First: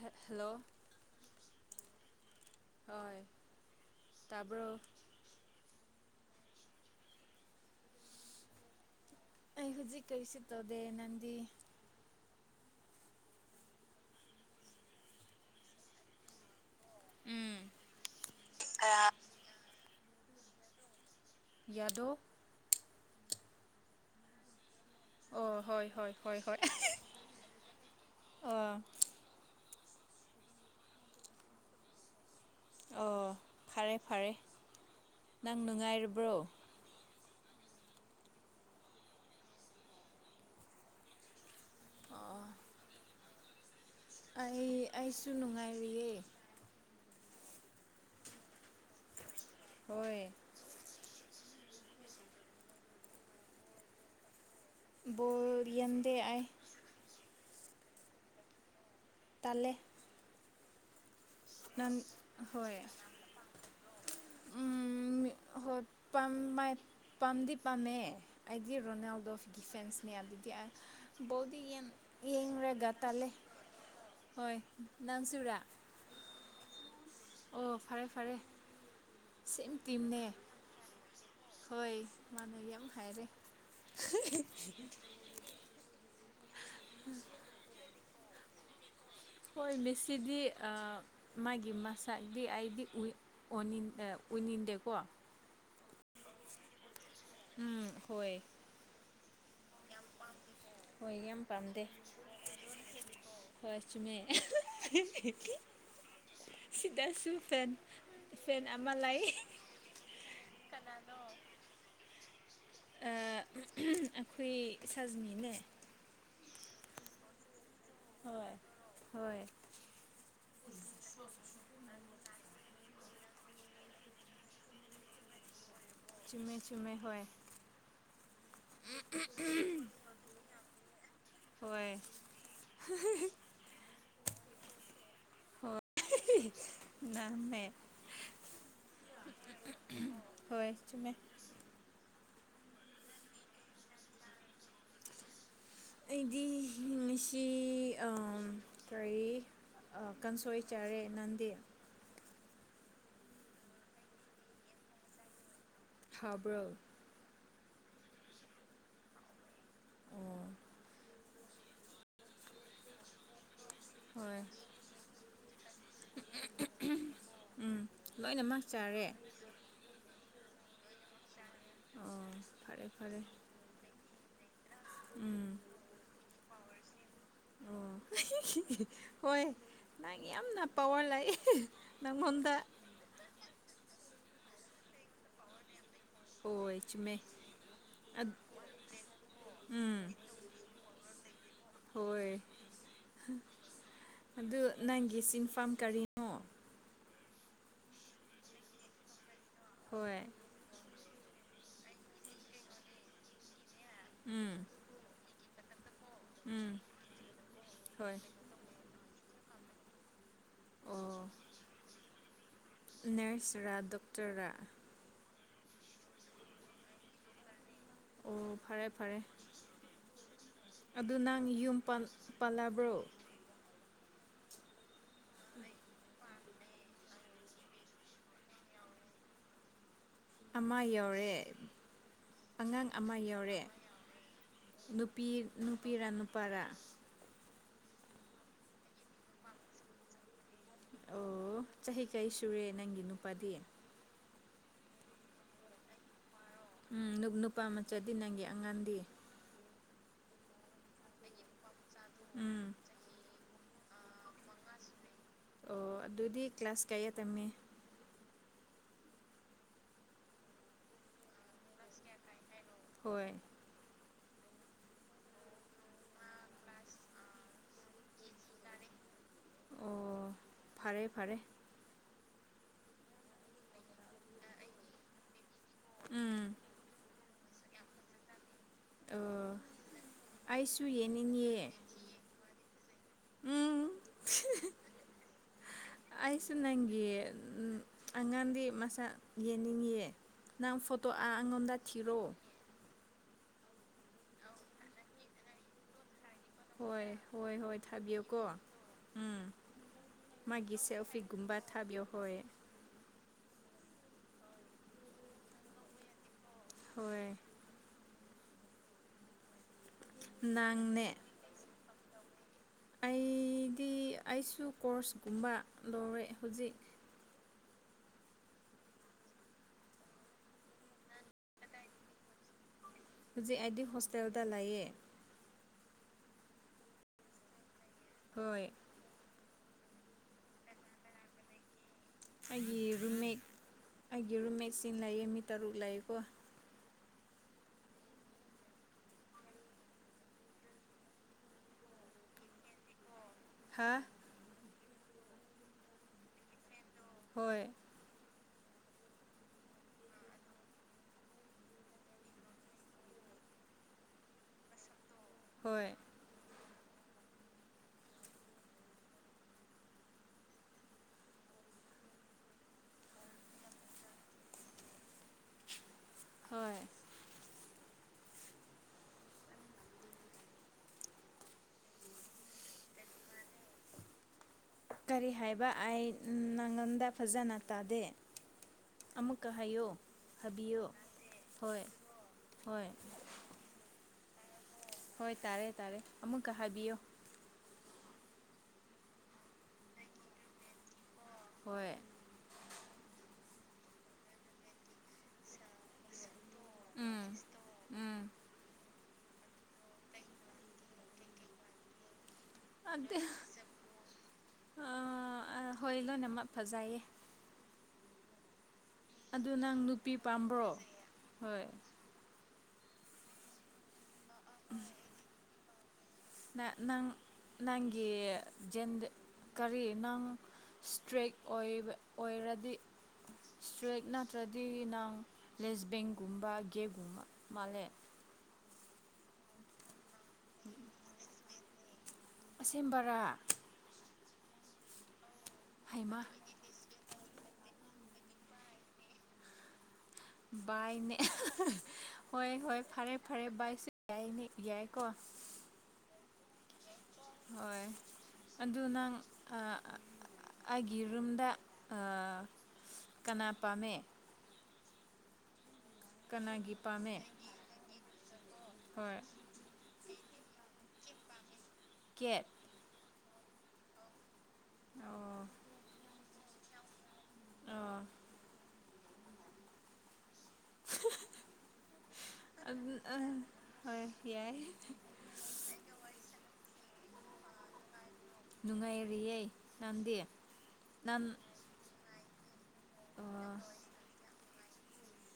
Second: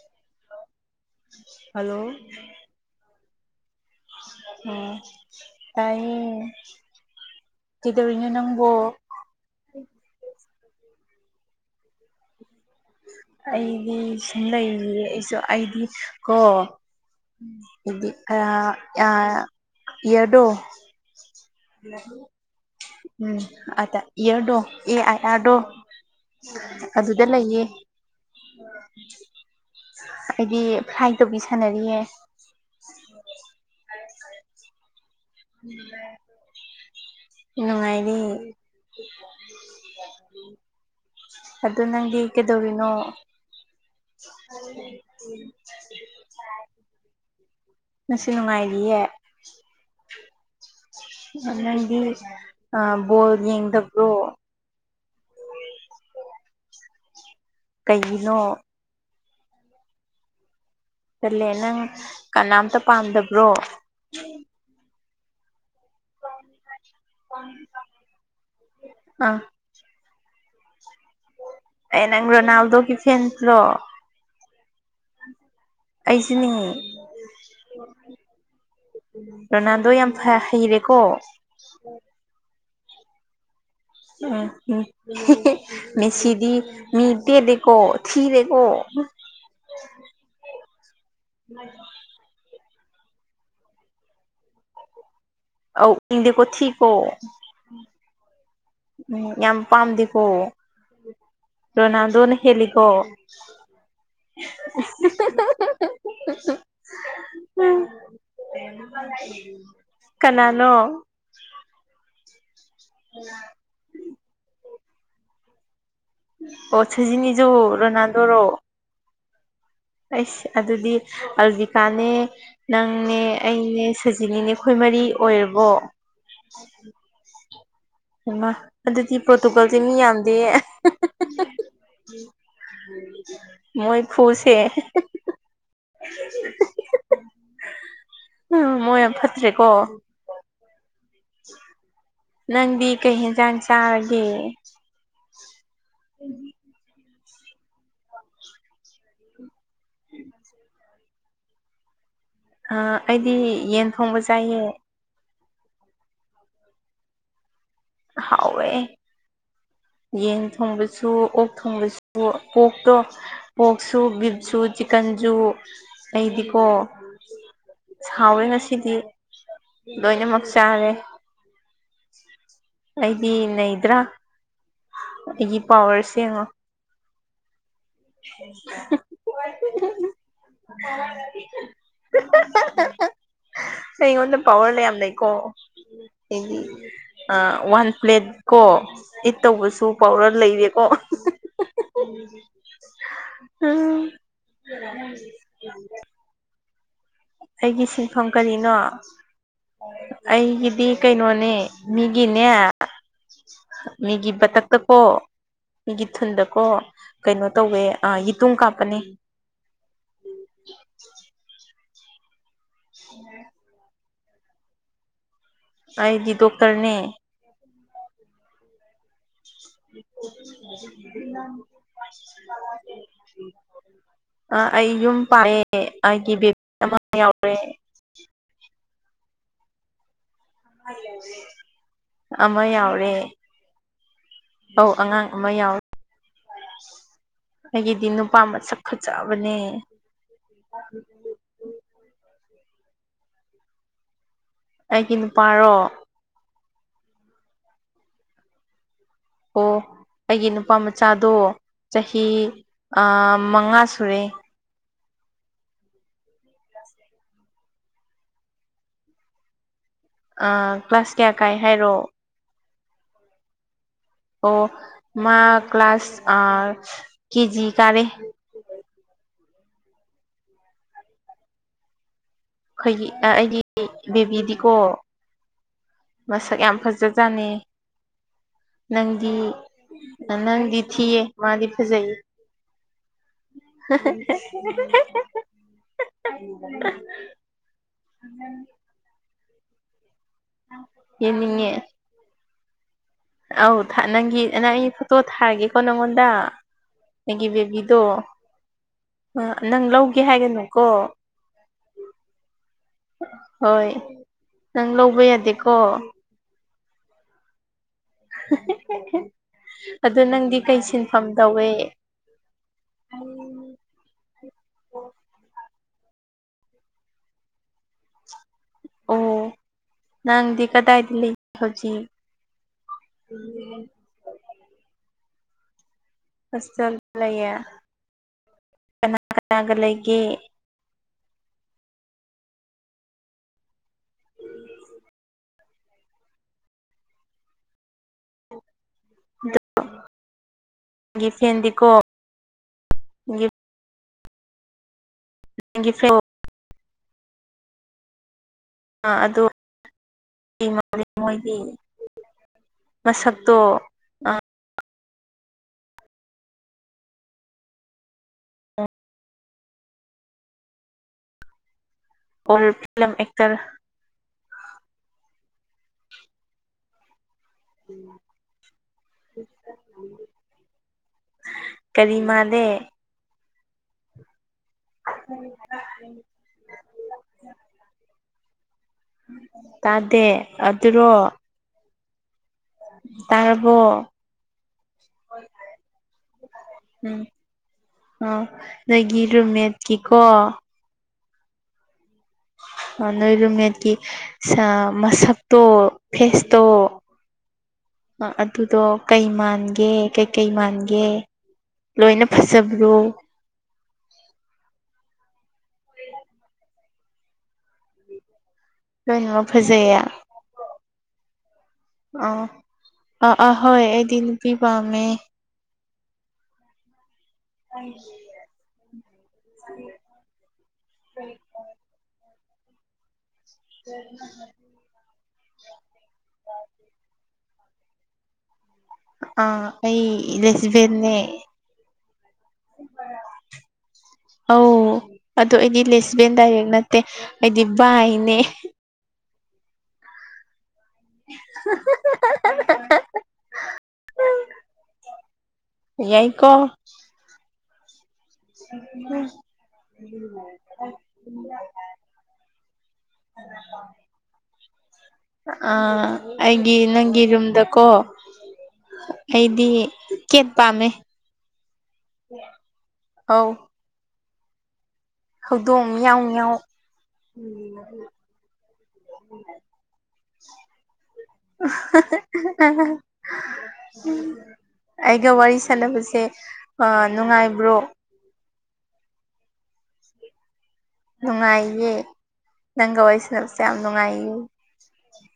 ꯍ hello hello ꯇꯥꯏ ꯎꯝ ꯇꯥꯌꯦ ꯀꯩꯗꯧꯔꯤꯅꯣ ꯅꯪꯕꯣ ꯑꯩ ꯍꯧꯖꯤꯛ ꯀꯔꯤꯁꯨ ꯇꯧꯗꯦ ꯅꯪꯗꯤ ꯑꯩꯗꯤ ꯁꯨꯝ ꯂꯩꯔꯤꯌꯦ ꯑꯩꯁꯨ ꯑꯩꯗꯤ ꯀꯣ ꯎꯝ ꯏꯗꯤ ꯑ ꯑ ꯏꯌꯔꯗꯣ ꯌꯥꯗꯣ ꯎꯝ ꯑꯗ ꯏꯌꯔꯗꯣ ꯑꯦ ꯑꯥꯏ ꯑꯣ ꯑꯥꯔꯗꯣ ꯍꯣꯏ ꯍꯣꯏ ꯑꯗꯨꯗ ꯂꯩꯌꯦ ꯑꫭ ꯑꯩꯗꯤ ꯐ꯭ꯔꯥꯏ ꯇꯧꯕꯤ ꯁꯥꯟꯅꯔꯤꯌꯦ ꯑꯣ ꯐꯔꯦ ꯐꯔꯦ ꯅꯪ ꯅꯨꯡꯉꯥꯏꯔꯤꯕ꯭ꯔꯣ ꯅꯨꯡꯉꯥꯏꯔꯤ ꯑꯗꫭ ꯅꯪꯗꯤ ꯑꯣ ꯀꯩꯗꯧꯔꯤꯅꯣ ꯑꯩ ꯑꯩꯁꯨ ꯅꯨꯡꯉꯥꯏꯔꯤꯌꯦ ꯃꯁꯤ ꯅꯨꯡꯉꯥꯏꯔꯤꯌꯦ ꯍꯣꯏ ꯅꯪꯗꯤ ꯑ ꯕꯣꯜ ꯌꯦꯡꯗꯕ꯭ꯔꯣ ꯕꯣꯜ ꯌꯦꯟꯗꯦ ꯑꯩ ꯀꯩꯒꯤꯅꯣ ꯇꯂꯦ ꯆꯜꯂꯦ ꯅꯪ ꯍꯣꯏ ꯀꯅꯥꯝꯇ ꯄꯥꯝꯗꯕ꯭ꯔꯣ ꯎꯝ ꯍꯣꯏ ꯄꯝ ꯄꯥꯝꯗꯤ ꯄꯥꯝꯃꯦ ꯑꯩꯗꯤ ꯔꯣꯅꯥꯜꯗꯣ ꯑꯥ ꯀꯤꯆꯟꯁꯤꯅꯦ ꯑꯗꯨꯗꯤ ꯑ ꯕꯣꯜꯗꯤ ꯌꯦ ꯑꯦ ꯅꯪ ꯌꯦꯡꯉꯨꯔꯒ ꯔꯣꯅꯥꯜꯗꯣꯒꯤ ꯇꯂꯦ ꯐꯦꯟꯁꯂꯣ ꯍꯣꯏ ꯅꯪꯁꯨꯨꯔꯥ ꯑꯩꯁꯤꯅꯤ ꯑꯣ ꯐꯔꯦ ꯐꯔꯦ ꯁꯦꯝ ꯔꯣꯅꯥꯜꯗꯣ ꯌꯥꯝ ꯇꯤꯝꯅꯦ ꯐ ꯍꯩꯔꯦꯀꯣ ꯍꯣꯏ ꯃꯥꯅꯕꯤ ꯌꯥꯝ ꯍꯥꯏꯔꯦ ꯑ ꯎꯝ ꯃꯦꯁꯤꯗꯤ ꯃꯤ ꯇꯦꯜꯂꯦꯀꯣ ꯊꯤꯔꯦꯀꯣ ꯍꯣꯏ ꯃꯦꯁꯤꯗꯤ ꯃꯥꯒꯤ ꯃꯁꯛ ꯗꯤ ꯑꯩꯗꯤ ꯎꯅꯤꯡꯗꯦꯀꯣ ꯑ ꯏꯗꯤꯀꯣ ꯊꯀꯣ ꯎꯝ ꯍꯣꯏ ꯎꯝ ꯌꯥꯝ ꯄꯥꯝꯗꯦꯀꯣ ꯍꯣꯏ ꯌꯥꯝ ꯔꯣꯅꯥꯜꯗꯣꯅ ꯍꯦꯜꯂꯤꯀꯣ ꯐꯁ ꯃ ꯁꯤꯗ ꯁꯨꯐꯦꯟ ꯎꯝ ꯀꯅꯥꯅꯣ ꯑꯩꯈꯣꯏ ꯁꯖꯅꯤꯅꯦ ꯑꯣ ꯁꯖꯤꯅꯤꯁꯨ ꯔꯣꯅꯥꯜꯗꯣ ꯔꯣ ꯍꯣꯏ ꯍꯣꯏ ꯑꯩꯁ ꯑꯗꯨꯗꯤ ꯍꯧꯖꯤꯛ ꯀꯥꯅꯦ ꯅꯪꯅꯦ ꯑꯩꯅꯦ ꯁꯖꯤꯅꯤꯅꯦ ꯑꯩꯈꯣꯏ ꯃꯔꯤ ꯑꯣꯏꯔꯕꯣ ꯆꯨꯝꯃꯦ ꯆꯨꯝꯃꯦ ꯍꯣꯏ ꯃ ꯑꯗꯨꯗꯤ ꯄꯣꯔꯇꯨꯒꯜꯁꯦ ꯃꯤ ꯌꯥꯝꯗꯦ ꯍꯣꯏ ꯃꯣꯏ ꯈꯨꯁꯤ ꯍꯦ ꯍꯍꯤ ꯅꯥꯪꯅꯦ ꯎꯝ ꯃꯣꯏ ꯌꯥꯝ ꯐꯠꯇ꯭ꯔꯦꯀꯣ ꯎꯍꯨꯝ ꯍꯣꯏ ꯆꯨꯝꯃꯦ ꯅꯪꯗꯤ ꯀꯩ ꯌꯦꯟꯖꯥꯡ ꯆꯥꯔꯒꯦ ꯑꯩꯗꯤ ꯉꯁꯤ ꯀꯔꯤ ꯑ ꯀꯥꯡꯁꯣꯏ ꯆꯔꯦ ꯅꯪꯗꯤ ꯑ ꯑꯩꯗꯤ ꯌꯦꯟ ꯊꯣꯡꯕ ꯆꯥꯏꯌꯦ ꯊꯥꯕ꯭ꯔ ꯍꯥꯎꯋꯦ ꯌꯦꯟ ꯑꯣ ꯊꯣꯡꯕꯁꯨ ꯑꯣꯛ ꯊꯣꯡꯕꯁꯨ ꯄꯣꯔꯀꯇꯣ ꯄꯣꯛꯁꯨ ꯍꯣꯏ ꯒꯤꯞꯁꯨꯨ ꯆꯤꯀꯟꯖꯨ ꯑꯩꯗꯤꯀꯣ ꯎꯝ ꯁꯥꯎꯔꯦ ꯂꯣꯏꯅꯃꯛ ꯉꯁꯤꯗꯤ ꯆꯥꯔꯦ ꯂꯣꯏꯅꯃꯛ ꯆꯥꯔꯦ ꯑꯣ ꯐꯔꯦ ꯐꯔꯦ ꯑꯩꯗꯤ ꯅꯗ꯭ꯔꯥ ꯎꯝ ꯑꯩꯒꯤ ꯄꯋꯥꯔ ꯁꯡꯉꯣ ꯑꯣ ꯍꯣꯏ ꯅꯪ ꯌꯥꯝꯅ ꯄꯋꯥꯔ ꯂꯥꯛꯏ ꯅꯪꯉꯣꯟꯗ ꯏ ꯄꯋꯥꯔꯂꯦꯝꯌꯥꯝ ꯂꯩꯀꯣ ꯍꯥꯏꯗꯤ ꯍꯣꯏ ꯆꯨꯝꯃꯦ ꯋꯥꯟ ꯄ꯭ꯂꯦꯠ ꯀꯣ ꯏꯠ ꯇꯧꯕꯁꯨ ꯎꯝ ꯄꯥꯎꯗꯔ ꯂꯩꯔꯦꯀꯣ ꯍꯣꯏ ꯑꯝ ꯑꯗꯨ ꯅꯪꯒꯤ ꯁꯤꯟꯐꯝ ꯀꯔꯤ ꯅꯣ ꯑꯩꯒꯤ ꯁꯤꯟꯐꯝ ꯀꯔꯤꯅꯣ ꯍꯣꯏ ꯑꯩꯒꯤꯗꯤ ꯀꯩꯅꯣꯅꯦ ꯃꯤꯒꯤꯅꯦ ꯃꯤꯒꯤ ꯎꯝ ꯕꯇꯛꯇꯀꯣ ꯃꯤꯒꯤ ꯊꯨꯟꯗꯀꯣ ꯎꯝ ꯀꯩꯅꯣ ꯇꯧꯋꯦ ꯑ ꯍꯣꯏ ꯌꯦꯇꯨꯝ ꯀꯥꯞꯄꯅꯤ ꯑꯣ ꯅꯔꯁꯔꯥ ꯗꯣꯛꯇꯔꯥ ꯑꯩꯗꯤ ꯗꯣꯛꯇꯔꯅꯦ ꯑꯣ ꯐꯔꯦ ꯐꯔꯦ ꯑꯗꯨ ꯅꯪ ꯌꯨꯝ ꯄꯥꯜꯂꯕ꯭ꯔꯣ [unintelligible] ꯑ ꯑꯩ ꯌꯨꯝ ꯄꯥꯛꯑꯦ ꯑꯩꯒꯤ ꯕꯦꯕꯤ ꯑꯃ ꯌꯥꯎꯔꯦ ꯑꯃ ꯌꯥꯎꯔꯦ ꯑꯃ ꯑꯉꯥꯡ ꯌꯥꯎꯔꯦ ꯑꯃ ꯌꯥꯎꯔꯦ ꯑꯧ ꯑꯉꯥꯡ ꯅꯨꯄꯤ ꯑꯃ ꯌꯥꯎꯔꯦ ꯅꯨꯄꯤꯔꯥ ꯅꯨꯄꯥꯔꯥ ꯑꯩꯒꯤꯗꯤ ꯅꯨꯄꯥ ꯃꯁꯛ ꯐꯖꯕꯅꯦ ꯑꯣ ꯆꯍꯤ ꯀꯔꯤ ꯁꯨꯔꯦ ꯅꯪꯒꯤ ꯅꯨꯄꯥꯗꯤ ꯑꯩꯒꯤ ꯅꯨꯄꯥꯔꯣ ꯎ ꯅꯨ ꯅꯨꯄꯥ ꯃꯆꯥꯗꯤ ꯅꯪꯒꯤ ꯑꯉꯥꯡꯗꯤ ꯑꯣ ꯑꯩꯒꯤ ꯅꯨꯄꯥ ꯃꯆꯥꯗꯣ ꯆꯍꯤ ꯎꯝ ꯑꯥ ꯃꯉꯥ ꯁꯨꯔꯦ ꯑꯣ ꯑꯗꯨꯗꯤ ꯀ꯭ꯂꯥꯁ ꯀꯌꯥ ꯇꯝꯃꯦ ꯑꯥ ꯀ꯭ꯂꯥꯁ ꯀꯌꯥ ꯀꯥꯏ ꯍꯥꯏꯔꯣ ꯍꯣꯏ ꯑꯣ ꯃꯥ ꯀ꯭ꯂꯥꯁ ꯑ ꯀꯦꯖꯤ ꯀꯥꯔꯦ ꯑꯣ ꯐꯔꯦ ꯐꯔꯦ ꯑꯩꯈꯣꯏꯒꯤ ꯑꯩꯗꯤ ꯕꯦꯕꯤꯗꯤꯀꯣ ꯎꯝ ꯃꯁꯛ ꯌꯥꯝ ꯐꯖꯖꯥꯅ ꯅꯪꯗꯤ ꯑꯣ ꯑ ꯅꯪꯗꯤ ꯑꯩꯁꯨ ꯊꯤꯌꯦ ꯃꯥꯗꯤ ꯌꯦꯡꯅꯤꯡꯉꯦ ꯐꯖꯩ ꯎꯝ ꯍꯍꯥ ꯍꯍꯍꯥ ꯑꯩꯁꯨ ꯅꯪꯒꯤ ꯑꯉꯥꯡꯗꯤ ꯃꯁꯛ ꯌꯦꯡꯅꯤꯡꯑꯦ ꯅꯪ ꯐꯣꯇꯣ ꯑꯥ ꯌꯦꯡꯅꯤꯡꯉꯦ ꯑꯩꯉꯣꯟꯗ ꯊꯤꯔꯣ ꯑꯧ ꯅꯪꯒꯤ ꯅꯪ ꯑꯩ ꯐꯣꯇꯣ ꯊꯥꯔꯒꯦꯀꯣ ꯅꯪꯉꯣꯟꯗ ꯍꯣꯏ ꯑꯩꯒꯤ ꯍꯣꯏ ꯍꯣꯏ ꯕꯦꯕꯤꯗꯣ ꯊꯥꯕꯤꯌꯨꯀꯣ ꯎꯝ ꯅꯪ ꯂꯧꯒꯦ ꯃꯥꯒꯤ ꯍꯥꯏꯒꯅꯨꯀꯣ ꯁꯦꯜꯐꯤ ꯒꯨꯝꯕ ꯊꯥꯕꯤꯎ ꯍꯣꯏ ꯍꯣꯏ ꯅꯪ ꯂꯧꯕ ꯌꯥꯗꯦꯀꯣ ꯍꯣꯏ ꯑꯗꯨ ꯅꯪꯗꯤ ꯀꯩ ꯅꯪꯅꯦ ꯁꯤꯟꯐꯝ ꯇꯧꯋꯦ ꯑꯩꯗꯤ ꯑꯩꯁꯨ ꯀꯣꯔꯁꯀꯨꯝꯕ ꯂꯧꯔꯦ ꯍꯧꯖꯤꯛ ꯑꯣ ꯅꯪꯗꯤ ꯀꯗꯥꯏꯗ ꯂꯩꯒꯦ ꯍꯧꯖꯤꯛ ꯍꯧꯖꯤꯛ ꯑꯩꯗꯤ ꯍꯣꯁꯇꯦꯜꯗ ꯂꯩꯌꯦ ꯍꯣꯁꯇꯦꯜ ꯂꯩꯌꯦ ꯍꯣꯏ ꯀꯅꯥ ꯀꯅꯥꯒ ꯂꯩꯒꯦ ꯑꯩꯒꯤ ꯔꯨꯝꯃꯦꯠ ꯑꯩꯒꯤ ꯔꯨꯝꯃꯦꯠꯁꯤ ꯂꯩꯌꯦ ꯃꯤ ꯇꯔꯨꯛ ꯂꯩꯌꯦꯀꯣ ꯑꯩꯒꯤ ꯐꯔꯦꯟꯗꯤꯀꯣ ꯍꯥꯥ [unintelligible] ꯍꯣꯏ ꯑ ꯑꯗꯣ ꯃꯣꯏꯒꯤ ꯃꯁꯛꯇꯣ ꯍꯣꯏ ꯐꯤꯂꯝ ꯑꯦꯛꯇꯔ ꯍꯣꯏ ꯎꯝ ꯀꯔꯤ ꯃꯥꯥꯂꯤ ꯀꯔꯤ ꯍꯥꯏꯕ ꯑꯩ ꯅꯪꯉꯣꯟꯗ ꯐꯖꯅ ꯇꯥꯗꯦ ꯑꯃꯨꯛꯀ ꯍꯥꯏꯌꯣ ꯇꯥꯗꯦ ꯍꯥꯏꯕꯤꯌꯣ ꯑꯗꯨꯔꯣ ꯍꯣꯏ ꯍꯣꯏ ꯇꯥꯔꯕꯣ ꯍꯣꯏ ꯇꯥꯔꯦ ꯇꯥꯔꯦ ꯑꯃꯨꯛꯀ ꯍꯥꯏꯕꯤꯌꯣ ꯎꯝ ꯑ ꯅꯣꯏꯒꯤ ꯔꯨꯝꯃꯦꯠꯀꯤꯀꯣ ꯍꯣꯏ ꯑ ꯅꯣꯏ ꯔꯨꯝꯃꯦꯠꯀꯤ ꯃꯁꯛꯇꯣ ꯐꯦꯁꯇꯣ ꯎꯝ ꯎꯝ ꯑꯗꯨꯗꯣ ꯀꯩ ꯃꯥꯟꯒꯦ ꯀꯩꯀꯩ ꯃꯥꯟꯒꯦ ꯂꯣꯏꯅ ꯐꯥꯖꯕ꯭ꯔꯣ ꯑꯗ ꯑꯍꯣꯏ ꯂꯣꯏꯅꯃꯛ ꯐꯥꯖꯩꯌꯦ ꯂꯣꯏꯅꯃꯛ ꯑꯗꯨ ꯅꯪ ꯐꯖꯩꯌꯦ ꯅꯨꯄꯤ ꯄꯥꯝꯕ꯭ꯔꯣ ꯍꯣꯏ ꯑ ꯑ ꯑ ꯍꯣꯏ ꯑꯩꯗꯤ ꯅꯨꯄꯤ ꯄꯥꯝꯃꯦ ꯅꯪ ꯅꯪꯒꯤ ꯀꯔꯤ ꯅꯪ ꯏꯁꯇ꯭ꯔꯤꯛ ꯑꯣꯏ ꯑꯣꯏꯔꯗꯤ ꯏꯁꯇ꯭ꯔꯤꯛ ꯅꯠꯇ꯭ꯔꯗꯤ ꯅꯪ ꯂꯦꯁꯕꯦꯟ ꯒꯨꯝꯕ ꯒꯦ ꯀꯨꯝꯕ ꯃꯥꯜꯂꯦ ꯑ ꯑꯩ ꯂꯦꯁꯕꯦꯟꯅꯦ ꯑꯁꯦꯡꯕꯔꯥ ꯑꯧ ꯑꯗꯨ ꯑꯩꯗꯤ ꯍꯩꯃ ꯂꯦꯁꯕꯦꯟ ꯗꯥꯏꯔꯦꯛ ꯅꯠꯇꯦ ꯑꯩꯗꯤ ꯕꯥꯏꯅꯦ ꯕꯥꯏꯅꯦ ꯍꯣꯏ ꯍꯣꯏ ꯐꯔꯦ ꯐꯔꯦ ꯕꯥꯏꯁꯨ ꯌꯥꯏꯅꯦ ꯌꯥꯏꯀꯣ ꯌꯥꯏꯀꯣ ꯍꯣꯏ ꯑꯗꯨ ꯅꯪ ꯑ ꯑ-ꯑꯩꯒꯤ ꯔꯨꯝꯗ ꯑ ꯀꯅꯥ ꯄꯥꯝꯃꯦ ꯑꯥ ꯀꯅꯥꯒꯤ ꯑꯩꯗꯤ ꯄꯥꯝꯃꯦ ꯅꯪꯒꯤ ꯔꯨꯝꯗꯀꯣ ꯍꯣꯏ ꯑꯩꯗꯤ ꯀꯦꯠ ꯄꯥꯝꯃꯦ ꯀꯦꯠ ꯑꯧ ꯑꯣ ꯍꯧꯗꯣꯡ ꯉꯤꯌꯥꯎ ꯉꯤꯌꯥꯎ ꯎꯝ ꯑꯣ ꯑꯩ ꯍꯣꯏ ꯌꯥꯏ ꯑꯩꯒ ꯋꯥꯔꯤ ꯁꯥꯟꯅꯕꯁꯦ ꯅꯨꯡꯉꯥꯏꯕ꯭ꯔꯣ ꯅꯨꯡꯉꯥꯏꯔꯤꯌꯦ ꯅꯪꯗꯤ ꯅꯪ ꯅꯨꯡꯉꯥꯏꯌꯦ ꯅꯪꯒ ꯋꯥꯔꯤ ꯁꯥꯅꯕꯁꯦ ꯌꯥꯝ ꯅꯨꯡꯉꯥꯏꯌꯦ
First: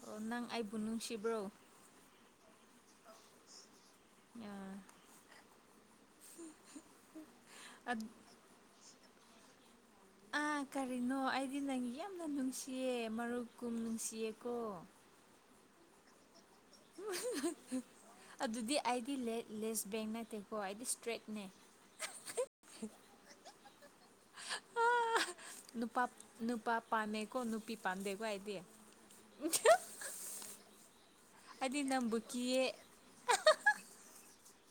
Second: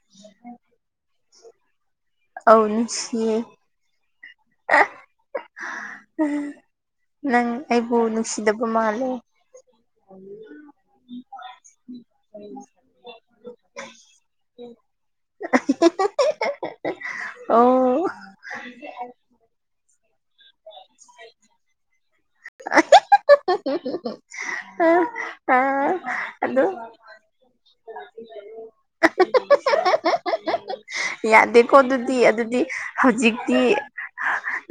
ꯑꯣ ꯅꯪ ꯑꯩꯕꯨ ꯅꯨꯡꯁꯤꯕ꯭ꯔꯣ ꯑꯧ ꯅꯨꯡꯁꯤꯌꯦ ꯑ ꯅꯪ ꯑꯩꯕꯨ ꯅꯨꯡꯁꯤꯗꯕ ꯃꯥꯜꯂꯦ ꯑ ꯀꯔꯤꯅꯣ ꯑꯩꯗꯤ ꯅꯪ ꯌꯥꯝꯅ ꯅꯨꯡꯁꯤꯌꯦ ꯃꯔꯨꯞ ꯀꯨꯝ ꯅꯨꯡꯁꯤꯌꯦꯀꯣ ꯑꯣ ꯑꯗꯨꯗꯤ ꯑꯩꯗꯤ ꯂꯦꯁꯕꯦꯟ ꯅꯠꯇꯦꯀꯣ ꯑꯩꯗꯤ ꯏꯁꯇ꯭ꯔꯦꯠꯅꯦ ꯑ ꯅꯨꯄꯥ ꯅꯨꯄꯥ ꯄꯥꯝꯃꯦꯀꯣ ꯅꯨꯄꯤ ꯄꯥꯝꯗꯦꯀꯣ ꯑꯩꯗꯤ ꯌꯥꯗꯦꯀꯣ ꯑꯩꯗꯤ ꯅꯪꯕꯨ ꯑꯗꯨꯗꯤ ꯑꯗꯨꯗꯤ ꯀꯤꯌꯦ ꯍꯧꯖꯤꯛꯇꯤ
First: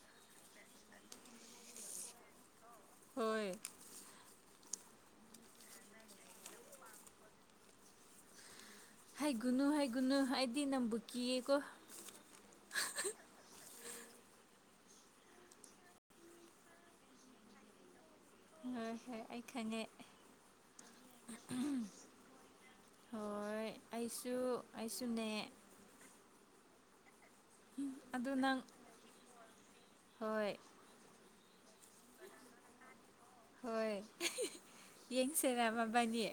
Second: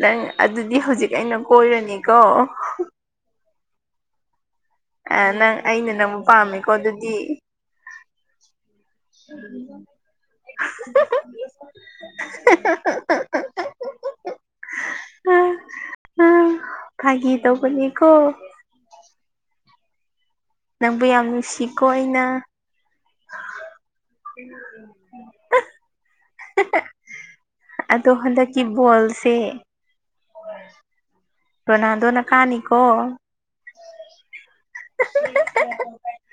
ꯅꯪ ꯑꯗꯨꯗꯤ ꯍꯧꯖꯤꯛ ꯑꯩꯅ ꯀꯣꯏꯔꯅꯤꯀꯣ ꯍꯣꯏ ꯑꯦ ꯅꯪ ꯑꯩꯅ ꯅꯪ ꯄꯥꯝꯃꯦꯀꯣ ꯑꯗꯨꯗꯤ ꯍꯥꯏꯒꯅꯨ ꯍꯥꯏꯒꯅꯨ ꯑꯩꯗꯤ ꯅꯝꯕꯨ ꯀꯤꯌꯦꯀꯣ ꯎꯝ__ [unintelligible] ꯎꯝ ꯎꯝ ꯐꯒꯤ ꯇꯧꯕꯅꯤꯀꯣ ꯍꯣꯏ ꯍꯣꯏ ꯑꯩ ꯈꯪꯉꯦ ꯅꯪꯕꯨ ꯌꯥꯝ ꯅꯨꯡꯁꯤꯀꯣ ꯑꯩꯅ ꯍꯣꯏ ꯑꯩꯁꯨ ꯑꯩꯁꯨꯅꯦ ꯍꯥꯍꯥ ꯑꯗꯣ ꯑꯗꯨ ꯅꯪ ꯍꯟꯗꯛꯀꯤ ꯕꯣꯜꯁꯦ ꯍꯣꯏ ꯔꯣꯅꯥꯟꯗꯣꯅ ꯀꯥꯅꯤ ꯀꯣ ꯍꯣꯏ ꯌꯦꯡꯁꯤꯔꯃꯕꯥꯏꯅꯤ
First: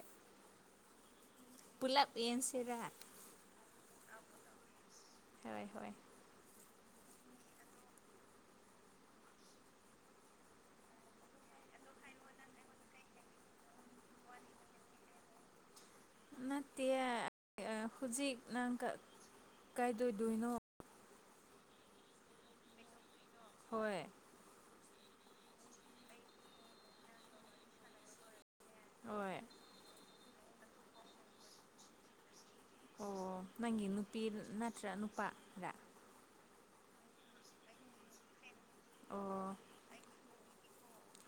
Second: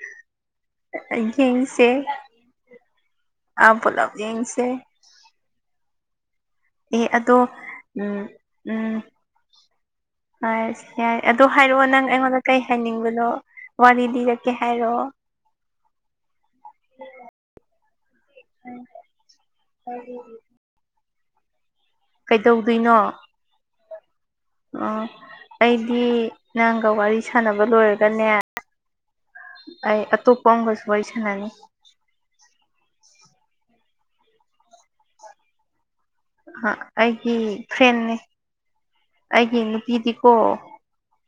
ꯑ ꯌꯦꯡꯁꯦ ꯄꯦꯟꯁꯤꯔ ꯑꯥ ꯄꯨꯂꯞ ꯌꯦꯡꯁꯦ ꯍꯣꯏ ꯍꯣꯏ ꯑꯦ ꯑꯗꯣ ꯎꯝ ꯎꯝ ꯑ ꯌꯥꯏ ꯑꯗꯨ ꯍꯥꯏꯔꯛꯑꯣ ꯅꯪ ꯑꯩꯉꯣꯟꯗ ꯀꯩ ꯍꯥꯏꯅꯤꯡꯕꯅꯣ ꯋꯥꯔꯤ ꯂꯤꯔꯛꯀꯦ ꯍꯥꯏꯔꯛꯑꯣ ꯅꯠꯇꯤꯌꯦ ꯍꯧꯖꯤꯛ ꯅꯪꯒ ꯀꯩꯗꯣꯏꯗꯣꯏꯅꯣ ꯀꯩꯗꯧꯗꯣꯏꯅꯣ ꯍꯣꯏ ꯑꯣ ꯑꯩꯗꯤ ꯅꯪꯒ ꯋꯥꯔꯤ ꯁꯥꯟꯅꯕ ꯂꯣꯏꯔꯒꯅꯦ ꯍꯣꯏ ꯑꯩ ꯑꯇꯣꯞꯄ ꯑꯝꯒꯁꯨ ꯋꯥꯔꯤ ꯁꯥꯟꯅꯅꯤ ꯑꯣ ꯅꯪꯒꯤ ꯅꯨꯄꯤ ꯅꯠꯇ꯭ꯔ ꯅꯨꯄꯥꯔ ꯑ ꯑꯩꯒꯤ ꯐ꯭ꯔꯦꯟꯅꯦ ꯑꯣ ꯑꯩꯒꯤ ꯅꯨꯄꯤꯗꯤꯀꯣ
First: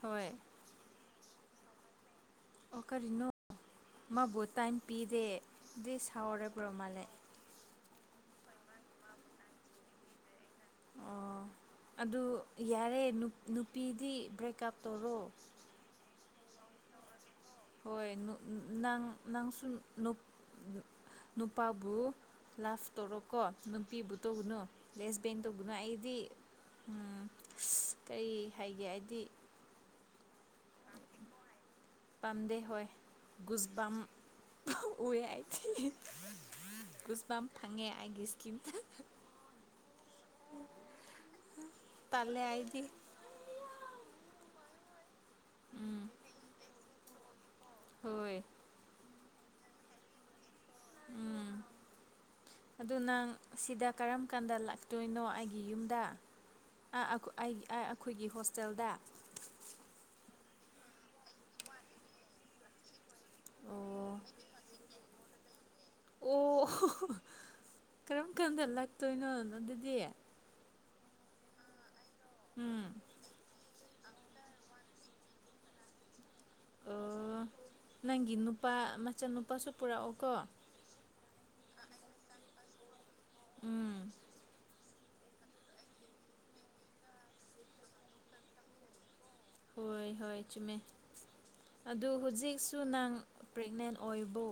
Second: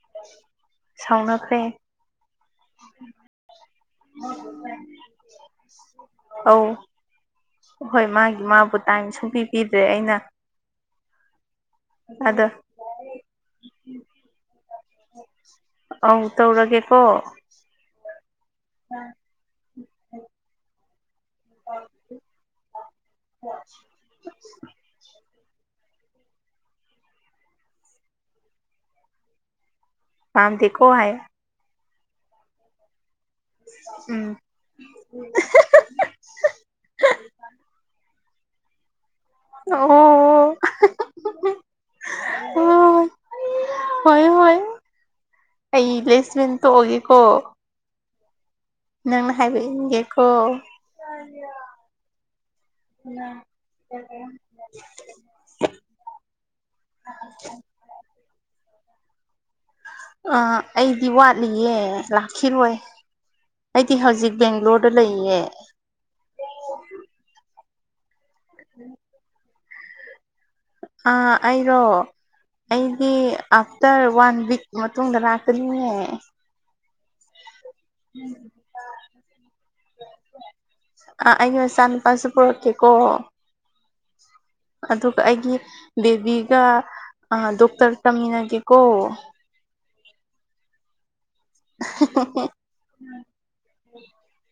ꯍꯣꯏ ꯁꯥꯎꯅꯈ꯭ꯔꯦ ꯑꯣ ꯀꯔꯤꯅꯣ ꯃꯥꯕꯨ ꯇꯥꯏꯝ ꯄꯤꯗꯦꯗꯤ ꯑꯧ ꯁꯥꯎꯔꯕ꯭ꯔꯃꯥꯜꯂꯦ ꯍꯣꯏ ꯃꯥꯒꯤ ꯃꯥꯕꯨ ꯇꯥꯏꯝ ꯁꯨꯡꯄꯤꯄꯤꯗ꯭ꯔꯦ ꯑꯩꯅ ꯑꯣ ꯑꯗꯨ ꯑꯗ ꯌꯥꯔꯦ ꯅꯨꯞ ꯅꯨꯄꯤꯗꯤ ꯕ꯭ꯔꯦꯛꯀꯞ ꯇꯧꯔꯣ ꯑꯧ ꯇꯧꯔꯒꯦꯀꯣ ꯍꯣꯏ ꯅꯪ ꯅꯪꯁꯨ ꯅꯨ ꯅꯨꯄꯥꯕꯨ ꯂꯞ ꯇꯧꯔꯣꯀꯣ ꯅꯨꯄꯤꯕꯨ ꯇꯧꯕꯅꯨ ꯂꯦꯁꯕꯦꯟ ꯇꯧꯕꯅꯨ ꯑꯩꯗꯤ ꯎꯝ ꯑꯁ ꯀꯔꯤ ꯍꯥꯏꯒꯦ ꯍꯥꯏꯗꯤ ꯄꯥꯝꯗꯦꯀꯣ ꯍꯥꯏꯌꯦ ꯄꯝꯗꯦ ꯍꫭꯏ ꯒꯨꯏꯕꯥꯝ ꯎꯝ ꯇꯧꯋꯦ ꯑꯩꯗꯤ ꯒꯨꯁꯕꯥꯝ ꯐꯪꯉꯦ ꯑꯩꯥꯒꯤ ꯏꯁꯀꯤꯝꯗ ꯑꯣ ꯇꯜꯂꯦ ꯑꯩꯗꯤ ꯍꯣꯏ ꯍꯣꯏ ꯍꯣꯏ ꯑꯩ ꯄ꯭ꯂꯦꯁꯃꯦꯟ ꯇꫭꯛꯑꯒꯦꯀꯣ ꯍꯣꯏ ꯅꯪꯅ ꯍꯥꯏꯕ ꯏꯟꯒꯦꯀꯣ ꯑꯗꯨ ꯅꯪ ꯁꯤꯗ ꯀꯔꯝ ꯀꯥꯟꯗ ꯂꯥꯛꯇꯣꯏꯅꯣ ꯑꯩꯒꯤ ꯌꯨꯝꯗ ꯑ ꯑꯈꫭꯏ ꯑꯩꯒꯤ ꯑꯥ ꯑꯩꯈꯣꯏꯒꯤ ꯍꯣꯁꯇꯦꯜꯗ ꯑ ꯑꯩꯗꯤ ꯋꯥꯠꯂꯤꯌꯦ ꯂꯥꯛꯈꯤꯔꯣꯏ ꯑꯩꯗꯤ ꯑꯣ ꯍꯧꯖꯤꯛ ꯕꯦꯡꯒ꯭ꯂꯣꯔ ꯗ ꯂꯩꯌꯦ ꯑꯣ ꯀꯔꯝ ꯀꯥꯟꯗ ꯂꯥꯛꯇꯣꯏꯅꯣ ꯑꯗꯨꯗꯤ ꯑꯥ ꯑꯩꯔꯣ ꯎꯝ ꯑꯩꯗꯤ ꯇ ꯋꯥꯟ ꯋꯤꯛ ꯃꯇꯨꯡꯗ ꯂꯥꯛꯀꯅꯤꯅꯦ ꯑꯣ ꯅꯪꯒꯤ ꯅꯨꯄꯥ ꯃꯆꯥ ꯅꯨꯨꯄꯥꯁꯨ ꯄꯨꯔꯛꯎꯀꫭ ꯑꯥ ꯑꯩꯉ ꯏꯆꯥ ꯅꯨꯨꯄꯥꯁꯨ ꯄꯨꯔꯛꯀꯦꯀꯣ ꯎꯝ ꯑꯗꯨꯒ ꯑꯩꯒꯤ ꯕꯦꯕꯤꯒ ꯗꯣꯛꯇꯔ ꯇꯥꯝꯃꯤꯟꯅꯒꯦꯀꯣ ꯍꯣꯏ ꯍꯣꯏ ꯆꯨꯝꯃꯦ ꯑꯗꯨ ꯍꯧꯖꯤꯛꯁꯨ ꯅꯪ ꯄ꯭ꯔꯦꯒꯅꯦꯟ ꯑꯣꯏꯕꯣ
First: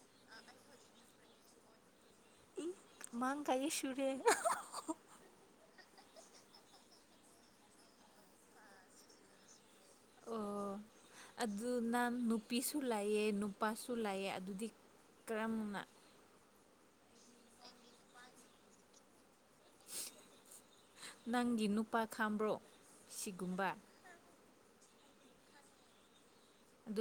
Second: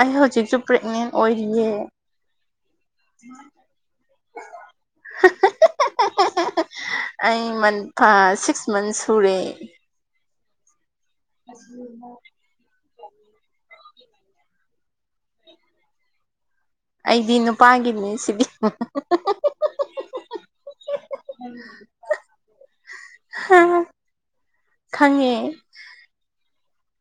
ꯑꯩ ꯍꯧꯖꯤꯛꯁꯨ ꯄ꯭ꯔꯦꯒꯅꯦꯟ ꯑꯣꯏꯔꯤꯌꯦ ꯃꯥꯡ ꯀꯥꯏ ꯁꯨꯔꯦ [inaudible] [unintelligible] ꯑꯩ ꯃꯥꯟ ꯊꯥ ꯁꯤꯛꯁ ꯃꯟꯁ ꯁꯨꯔꯦ ꯑꯣ ꯑꯗꯨ ꯅꯥꯟ ꯅꯨꯞ ꯅꯨꯄꯤꯁꯨ ꯂꯩꯌꯦ ꯅꯨꯄꯥꯁꯨ ꯂꯩꯌꯦ ꯑꯗꯨꯗꯤ ꯀꯔꯝꯅ ꯑꯩꯗꯤ ꯅꯨꯄꯥꯒꯤꯅꯦ ꯁꯤꯕꯤ ꯅꯪꯒꯤ ꯅꯨꯄꯥ ꯈꯥꯝꯕ꯭ꯔꯣ ꯁꯤꯒꯨꯝꯕ ꯈꯪꯉꯦ ꯑꯗꯨ